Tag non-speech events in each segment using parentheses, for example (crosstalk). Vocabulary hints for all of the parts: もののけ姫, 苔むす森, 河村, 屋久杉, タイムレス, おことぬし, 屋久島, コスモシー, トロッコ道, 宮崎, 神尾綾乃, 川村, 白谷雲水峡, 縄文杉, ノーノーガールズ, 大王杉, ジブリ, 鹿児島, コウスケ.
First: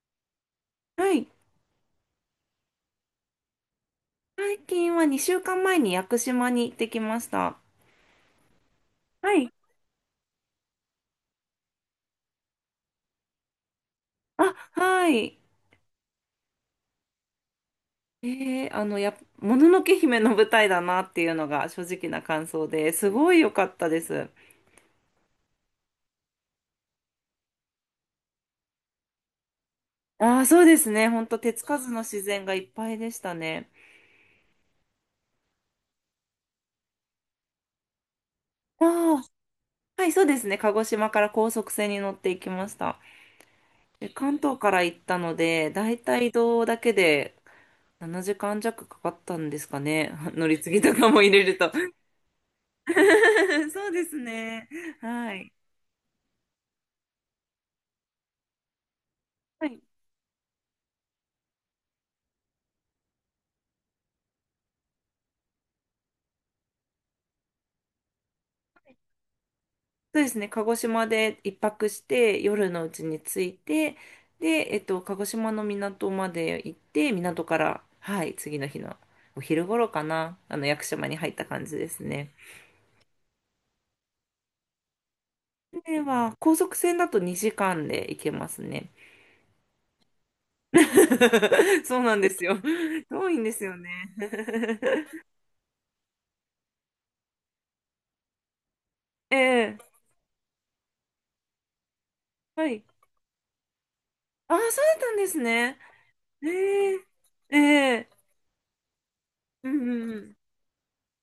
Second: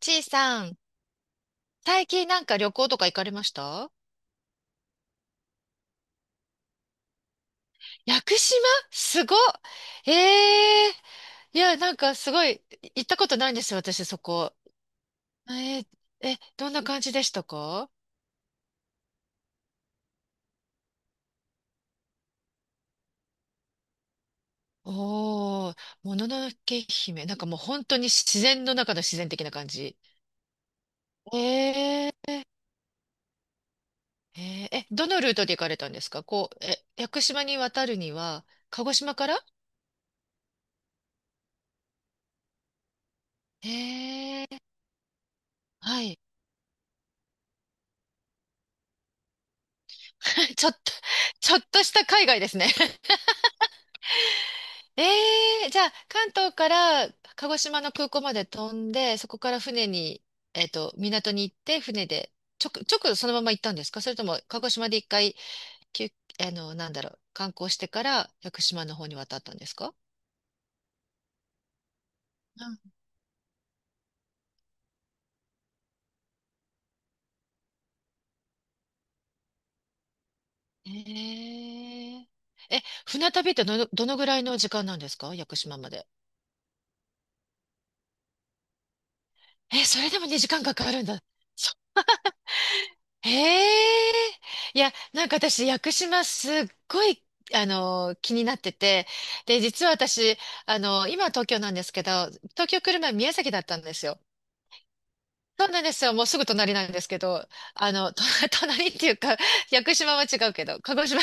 ちいさん、はい。最近なんか旅行とか行かれました？最近は2週間前に屋久島に行ってきました。屋久島。すごはっ。い。ええー、いや、なんかすごい、行ったことないんですよ、私そあ、こ。はい。えー。え、どんな感じでしたか？もののけ姫の舞台だなっていうのが正直な感想ですごい良かったです。おー、もののけ姫。なんかもう本当に自然の中の自然的な感じ。ああ、そうですね。ほんえと手つかずのー、自然えがいっぱいでしたね。ー。え、どのルートで行かれたんですか？こう、え、屋久島に渡るには、鹿児島あから？あ、はい、そうですね。鹿児島から高速船に乗っていきました。で、関え東ー、から行ったので、だいはたい。い移動だけで7時間弱かかったんですかね。(laughs) 乗 (laughs) りち継ょっと、ぎとかも入れちるょっと。とした海外ですね。(laughs) そうですね。えはい。え。じゃあ、関東から鹿児島の空港まで飛んで、そこからはい。船に、えっと、港に行って、船で、直そのまま行ったんですか？それとも、鹿児島で一回、休、あの、なんだろう、観光してから、屋久島の方に渡ったんですか？そうですね。鹿児島で一泊して、う夜ん。のうちに着いて、で、鹿児島の港まで行って、港から、はい、次の日のお昼頃かな、屋久え島に入った感じですえ。ね。え、船旅ってどのぐらいの時間なんですか、屋久島までで。は、高速船だと2時間で行けますね。え、それでもね、時間かかるんだ。(laughs) そうなんですよ。遠へいんですよね。え。いや、(laughs) なんか私、屋久島すっごい、あの、気になってて、えで、え、実は私、あの、今は東京なんですけど、は東京い。来る前宮崎だったんですよ。ああ、そうだったんですそうね。なんですよ。もうすぐえ隣なんでえ、すけど、えあえ、の、と、 (laughs) 隣っていうか、うん屋久うん島うはん。違うけど、鹿児島、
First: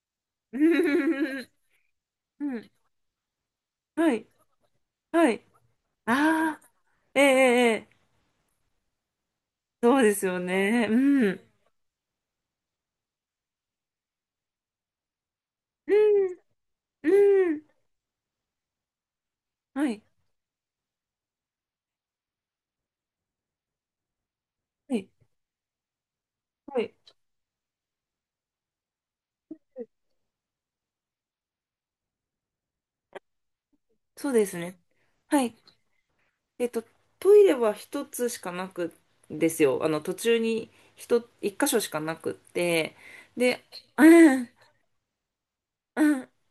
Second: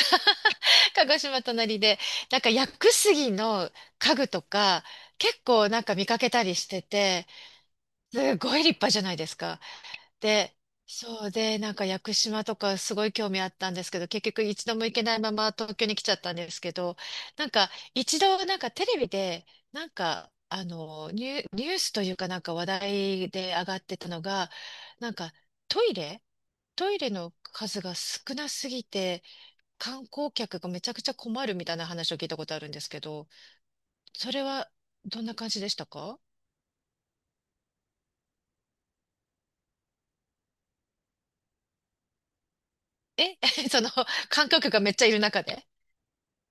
う (laughs) 鹿児島ん。隣で、なんかう屋ん、久杉のは家い。具とか、は結い。構なんか見かけたりあしあ、てええ、て、ええ、ええ、すごい立派じゃないですか。そうですよで、ね。そううん。で、なんか屋久島とかすごい興味あったんですけど、結局一度も行けないまま東京うに来ちゃったんん。ですけど、なんうん。か一度なんかテレビで、はなんい。かあのニュースというかなんか話題で上がってたのが、はい。なんかトイレ、はトい。イレの数が少なすぎて観光客がめちゃくちゃ困るみたいな話を聞いたことあるんですけど、そそうれですはね。どんなは感い。じでしたか？えっと、トイレは一つしかなくんですよ。途中に一箇所しかなくって。え。 で、(laughs) そのう観ん。光客がめっちゃいる中で。うん。う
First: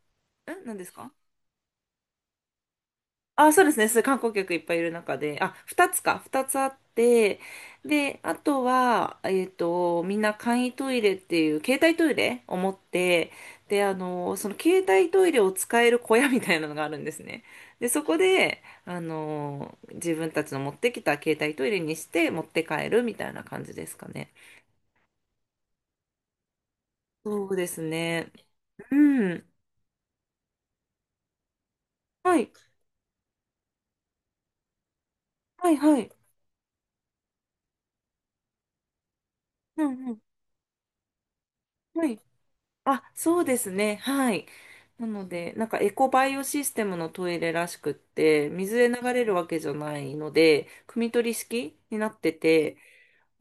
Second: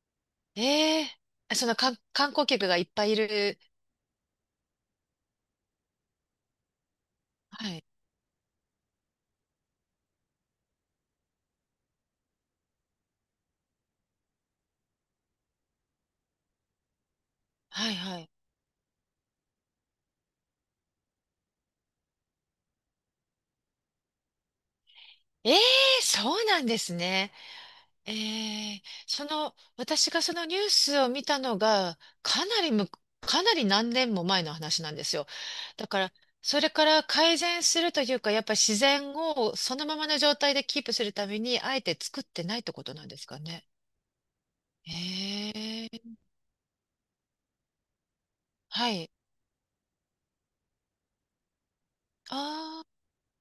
えん。何ですか？えー。その観光客がいっぱいいあ、る。そうですね。そう、観光客いっぱいいる中で、あ、二つか、二つあって、はい。で、あとは、みんな簡易トイレっていう、携帯トイレを持って、で、その携帯トイレを使える小屋みたいなのがあるんですね。で、はいそこはい。で、自分たちの持ってきた携帯トイレにして持って帰るみたいな感じですかね。ええー、そうなんですね。そうですえね。えー。そうん。の、私がそのニュースを見たのが、はかい、なりむ、かなり何年も前の話なんですよ。はい、だかはい。ら、それから改善するというか、やっぱ自然をそうのままん、うのん。状態でキープするために、あえては作い。ってないってことなんあ、ですかそうでね。すね。はい。なので、えなんかえエコー、バイオシステムのトイレらしくって、水では流い。れるわけじゃないので、汲み取り式になってて、ああ、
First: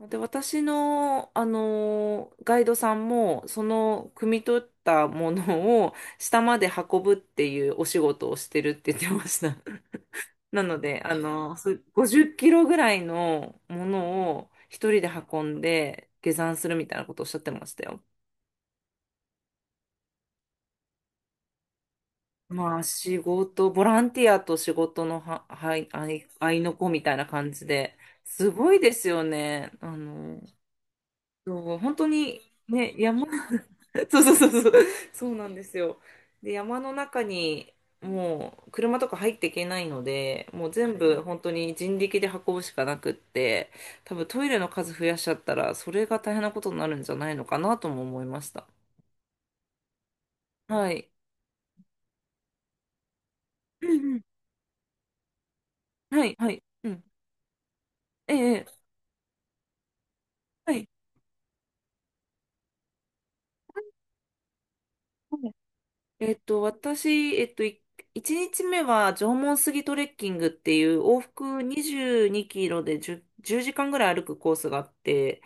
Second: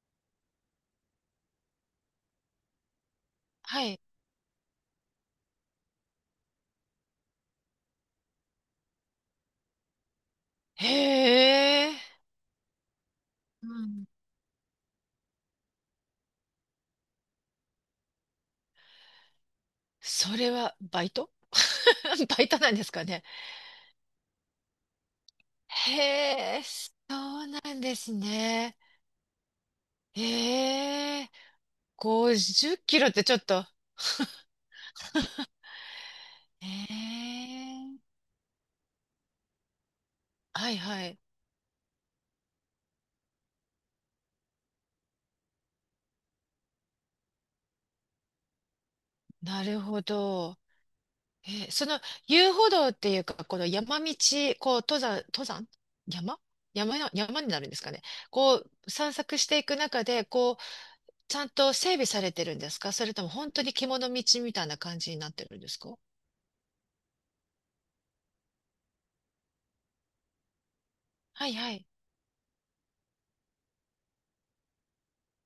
で、私の、ガイドさんも、そはい。の、汲み取ったものを下まで運ぶっていうお仕事をしてるって言ってました。(laughs) なので、あへのーそえ。50キロぐらいのうもん。のを一人で運んで下山するみたいなことをおっしゃってましたよ。それはバイト、 (laughs) バイトなんまあですか仕ね。事、ボランティアと仕事のは、はい、へ合いえ、の子みたいなそう感なじんでで、すすごね。いですよね。あの、ええ、そう本当に50キね、ロって山、ちょっと。(laughs) そうそうそうそう、そうなんですよ。で、へ山の中にえ、もう車とか入っていけないので、もはうい全は部い。本当に人力で運ぶしかなくって、多分トイレの数増やしちゃったら、それが大変なことになるんじゃないのかなとも思いました。なるほど。はい。えその遊歩道っていうか、このう山ん道、うん。こう登山、登山、はい、山、はい。う山ん。の、山になるんですかね。えこえ、えうえ、散策していく中で、こう、はい。ちゃんと整備されてるんですか？それとも本当に獣道みたいな感じになっはてい。るんですか？えっと、私、えっと、い1日目は縄文杉トレッキングっていう往はい復はい。22キロで10、時間ぐらい歩くコースがあって、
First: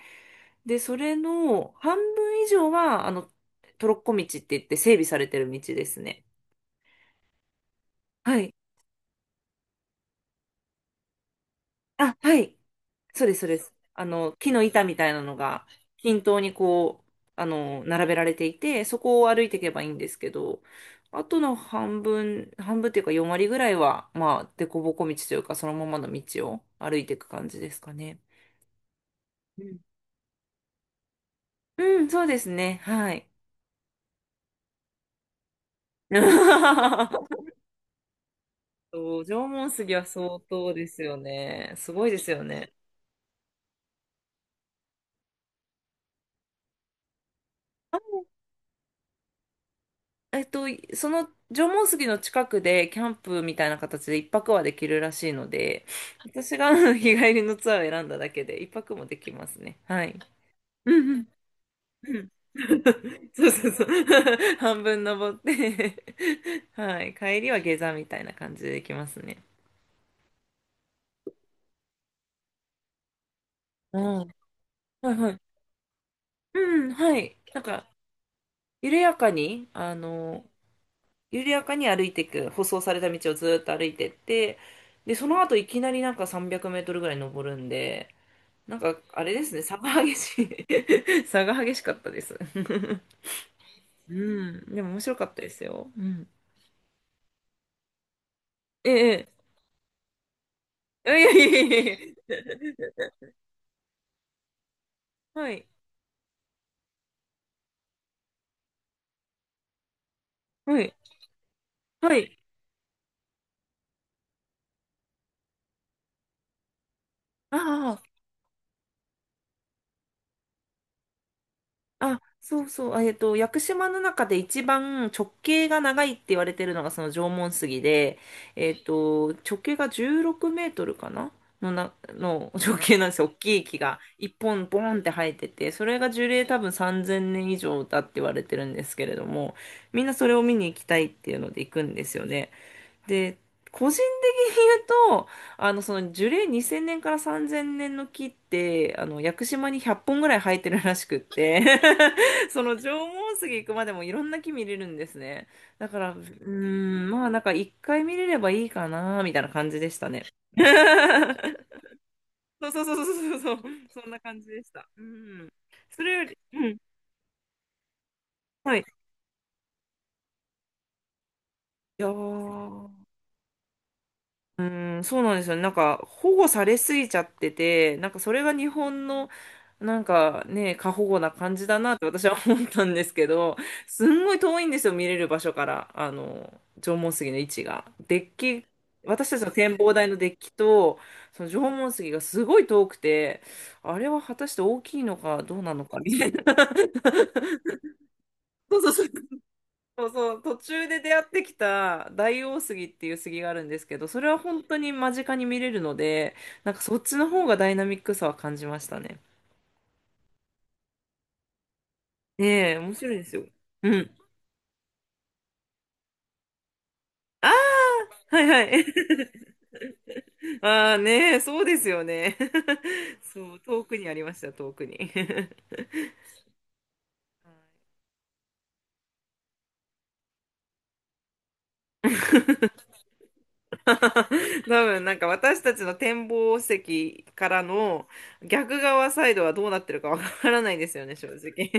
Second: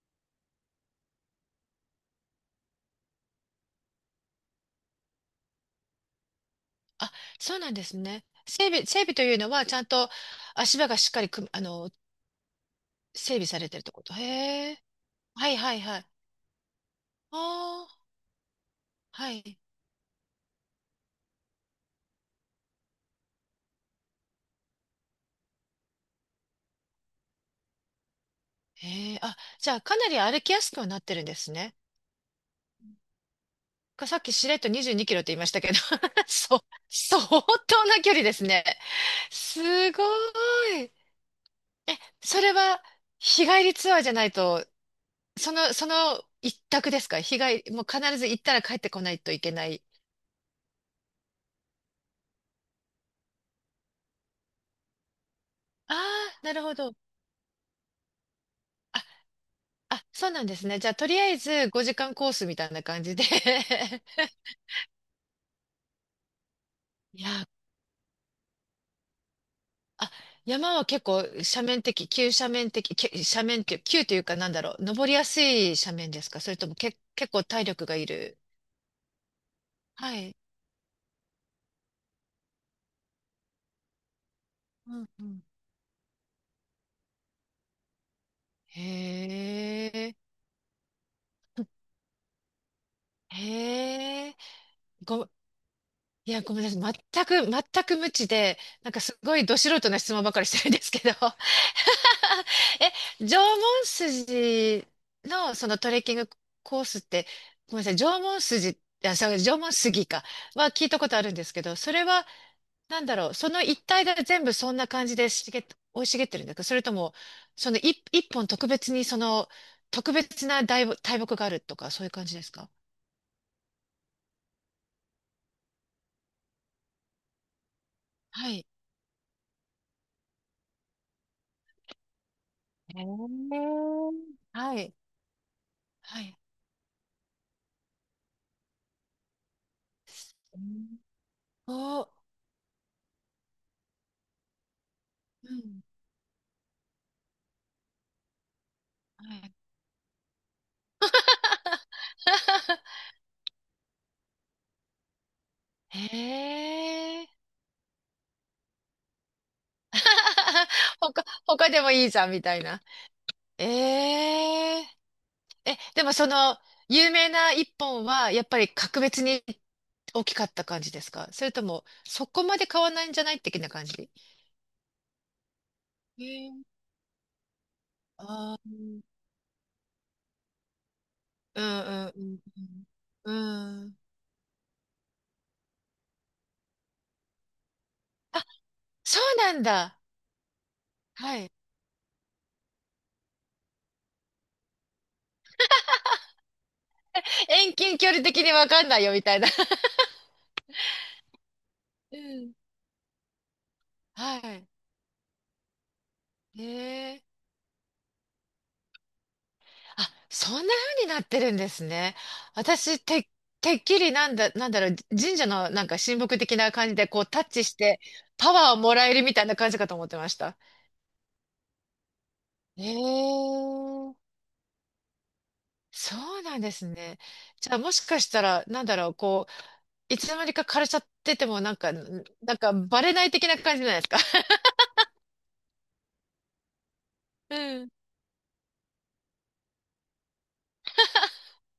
で、それの半分以上は、トロッコ道って言って整備されてる道ですね。あ、そうなんですね。はい。整備というのは、ちゃんと足場がしっかりく、あの、あ、はい。そうで整す、そ備うでされす。てるってこあと。の、木のへえ。板みたいなのはいがはいはい。均等にこう、ああ、並べられていて、そこをは歩いてい。いけばいいんですけど、あとの半分っていうか4割ぐらいは、まあ、凸凹道というか、そのままの道を歩いていく感じですかね。へえ。あ、うじゃん、あ、かなり歩きやすくはなってるんですね。うん、そうですね。はい。か、さっきしれっと22キロって言いましたけど、(laughs) そう、相 (laughs) 当な距離ですね。そう、縄文す杉ごは相当でい。すよね。すえ、ごいですそよれね。は、日帰りツアーじゃないと、その、その一択ですか？日帰り、もう必ず行ったら帰ってこないといけない。えっと、その縄文杉の近くでキャンプみたいな形で一泊はできるらしいので、ああ、な私るがあほど。の日帰りのツアーを選んだだけで一泊あ、もできますね。はあ、い。そうなんですね。じうゃあ、とんうりんあえず5時間うコん。ースみたいな感じで。 (laughs) そうそうそう。(laughs) (laughs) 半分登って (laughs) はい。い帰や、りは下山みたいな感じでできますね。あ、山は結構斜面的、急斜面的、け斜面、急う急とん。いはうかなんだろう、い登りやはい。すい斜面ですか？それともうん、け、は結い。構なん体力か、がいる。緩やかに、あはい。の、緩やかに歩いていく、舗装された道をずーっと歩いてって、うんで、うそのん。後いきなりなんか300メートルぐらい登るんで、なんかあれへですね、差がえ、激しい (laughs) 差が激しかったです (laughs) うへえ、ん、でも面白かご、ったですよ。うん。いや、ごめんなさい。全く、全く無知で、なえんかすえ、ごいど素人な質問ばかりしてるんですけえど。 え、いやいやいやいやい (laughs) え、縄文筋や、はのそい、のトレッキングコースって、ごめんなさい、縄文筋、あ、そう、縄文杉か、はは聞いい、たことあるんですけど、それはは、い。なんだろう、その一帯が全部そんな感じで茂っ、生い茂ってるんですか？それとも、そのああ、一、一本特別にその、特別な大木、大木があるとか、そういうあ、感じですそうか？そう。屋久島の中で一番直径が長いって言われてるのがその縄文杉で、はい。えっと、直径が16メートルかなの直へ径なんですよ。大きい木がー、一本はボい。ーンって生えてて、それがは樹い。齢多分3000年以上だって言われてるんですけれども、みんなそれを見うに行きたん。いっていうので行くんお、でうすよね。で、個人的に言うと、あの、そん。の樹齢2000年から3000年の木って、あの、屋は久い。島に100本ぐらい生えてるらしくって、(laughs) その縄文杉行くまでもいろんな木見れるんですね。だ (laughs) から、うーん、へまえ。あなんか一回見れればいいかな、みたいな感じでしたね。(laughs) 他、(laughs) 他でもいいじゃん、みたいそうそな。うそうそうそうそう、えそんな感じでしえた。うん。え、でそもれよそり、の、うん。有名な一本は、やっぱりはい。格別に大きかった感じですか？それとも、やそこまで買わなーいんじゃない的な感じ？うーん、そうなんですよね。なんか保護さえ、れすぎちゃってて、なんかそれがああ日ー、本のなんかね、過保護な感うじだなっんて私は思ったんですけうんうんうど、ん。うん。すんごい遠いんですよ、見れる場所から、あの、縄文杉の位置が。デッあ、キ、そ私うたちのなん展望だ。台のデッキと、はそのい。縄文杉がすごい遠くて、あれは果たして大きいのかどうなのかみたいな。(laughs) 遠近距離的にわそうかんなそいうよ、みたいな。(laughs) そうそう、途中で出会ってきたう大ん。王杉っていう杉があるんですけど、それはは本い。当に間近に見れるので、なんかそっちええ。の方がダイナミックさは感じましたね。あ、そんな風になってるんですね。ねえ、面私、白いでて、すよ。てっうきん。りなんだ、なんだろう、神社のなんか神木的な感じでこうタあッチしてあ、はいパはワーをい。もらえるみたい (laughs) な感じかと思ってました。ああねえ、そうですよね。(laughs) そう、え遠くにあえ、りました、遠くに。(laughs) そうなんですね。じゃあもしかしたら、なんだろう、こう、いつの間にか枯れちゃっててもなんか、なんかバレない的な感じじゃないですか。多分なんか私たちの展望席からうん。の (laughs) 逆側サイドはどうなってるかわからないですよね、正直。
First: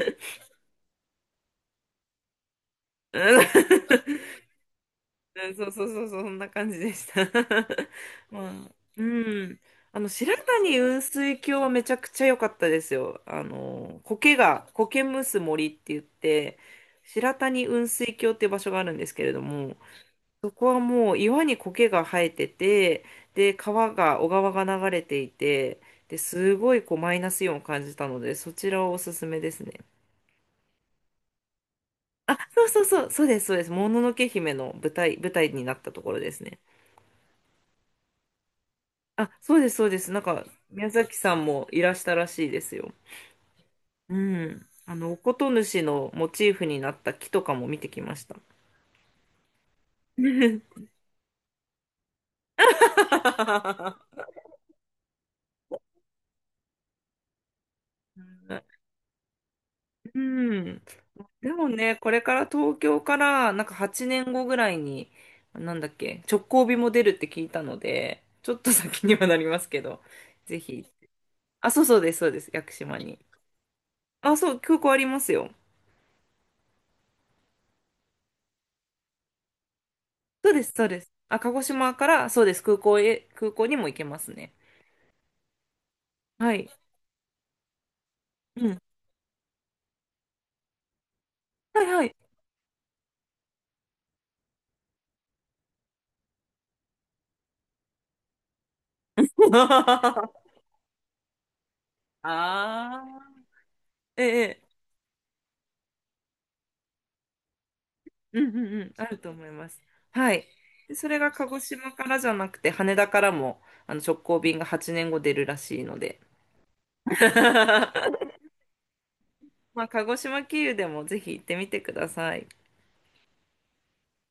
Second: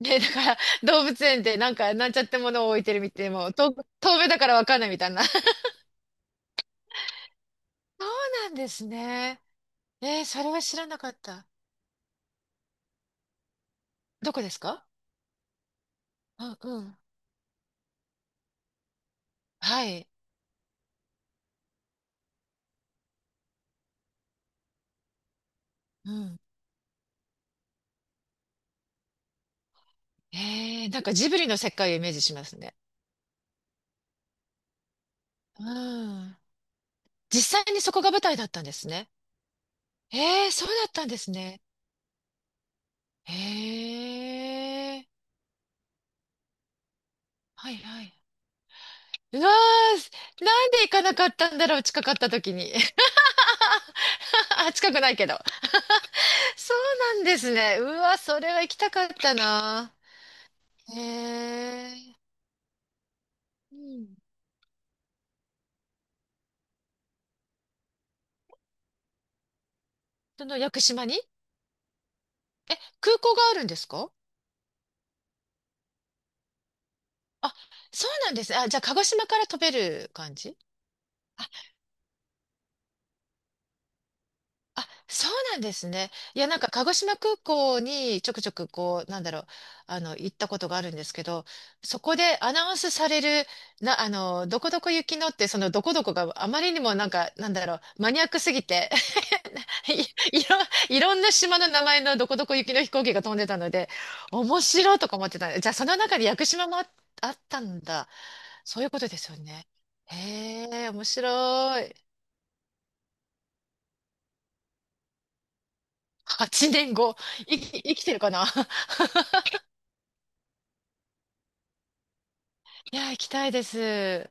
ね、だから動物園でなんかなんちゃってものを置いてるみ (laughs) うたいな、んもう遠、遠目だからわかんないみたいな。そうん、そうそうそうそう、そんな感じでした。(laughs) うまなんであ、すうね。ん。あの、えー、白それは谷知らな雲かっ水た。峡はめちゃくちゃ良かったですよ。あの、どこですか？苔むす森って言っうて、んうん。白谷雲水峡っていう場所があるんですけれども、はい。そこはもう岩に苔が生えてて、で、小川が流れていて、うで、ん。すごいこうマイナスイオンを感じたので、そちらをおすすめですね。えー、なんかジブリの世界をイメージしあ、ますそうね。そうそう、そうです、そうです。もののけ姫の舞台にうなったところでん。すね。実際にそこが舞台だったんですね。あ、そうです、そうです。なんか、えー、そうだ宮ったん崎ですさんね。もいらしたらしいですよ。へうん。あえ。の、おことぬしのモチーフになった木とかもはい見てきはまい。した。うわー、なんで行かなかったんだろう、近かった時に。(laughs) (laughs) あ、近くないけど。そうなんですね。うわ、それは行きたかったな。うん。へでもね、こえ。れから東京から、なんかう8ん。年後ぐらいに、なんだっけ、直行便も出るって聞いたので、ちょっと先にはなりますけど、そのぜ屋久ひ。島に。あ、そうそうです、そうです、屋久え、島空に。港があるんですか？あ、そう、空港ありますよ。あ、そうなんですね。あ、じゃあ、鹿児島から飛べる感そうじ？です、そうです。あ、あ、鹿児島から、そうです、空港にも行けますね。あ、そうなんですね。いや、はなんか、い。鹿児島空港にちょくちょうく、ん。こう、なんだろう、あの、行ったことがあるんですけど、はいそはい。こでアナウンスされる、な、あの、どこどこ行きのって、その、どこどこがあまりにもなんか、なんだろう、マニアックすぎて、(laughs) い、い (laughs) ろ、いろんな島の名前のどこどこ行きの飛あ行機が飛んあ、でたので、え面え、白いとか思ってた。じゃあ、その中で屋久島もあ、あったんだ。うんうんうそういうん、こあとでるとすよ思いね。ます。はい。へえ、で面それが鹿児白島い。からじゃなくて、羽田からもあの直行便が8年後出るらしいので、8年後、生き、生きてるか (laughs) な。 (laughs) まあ、鹿児島経由でもぜひ行ってみてください。いや、行きたいです。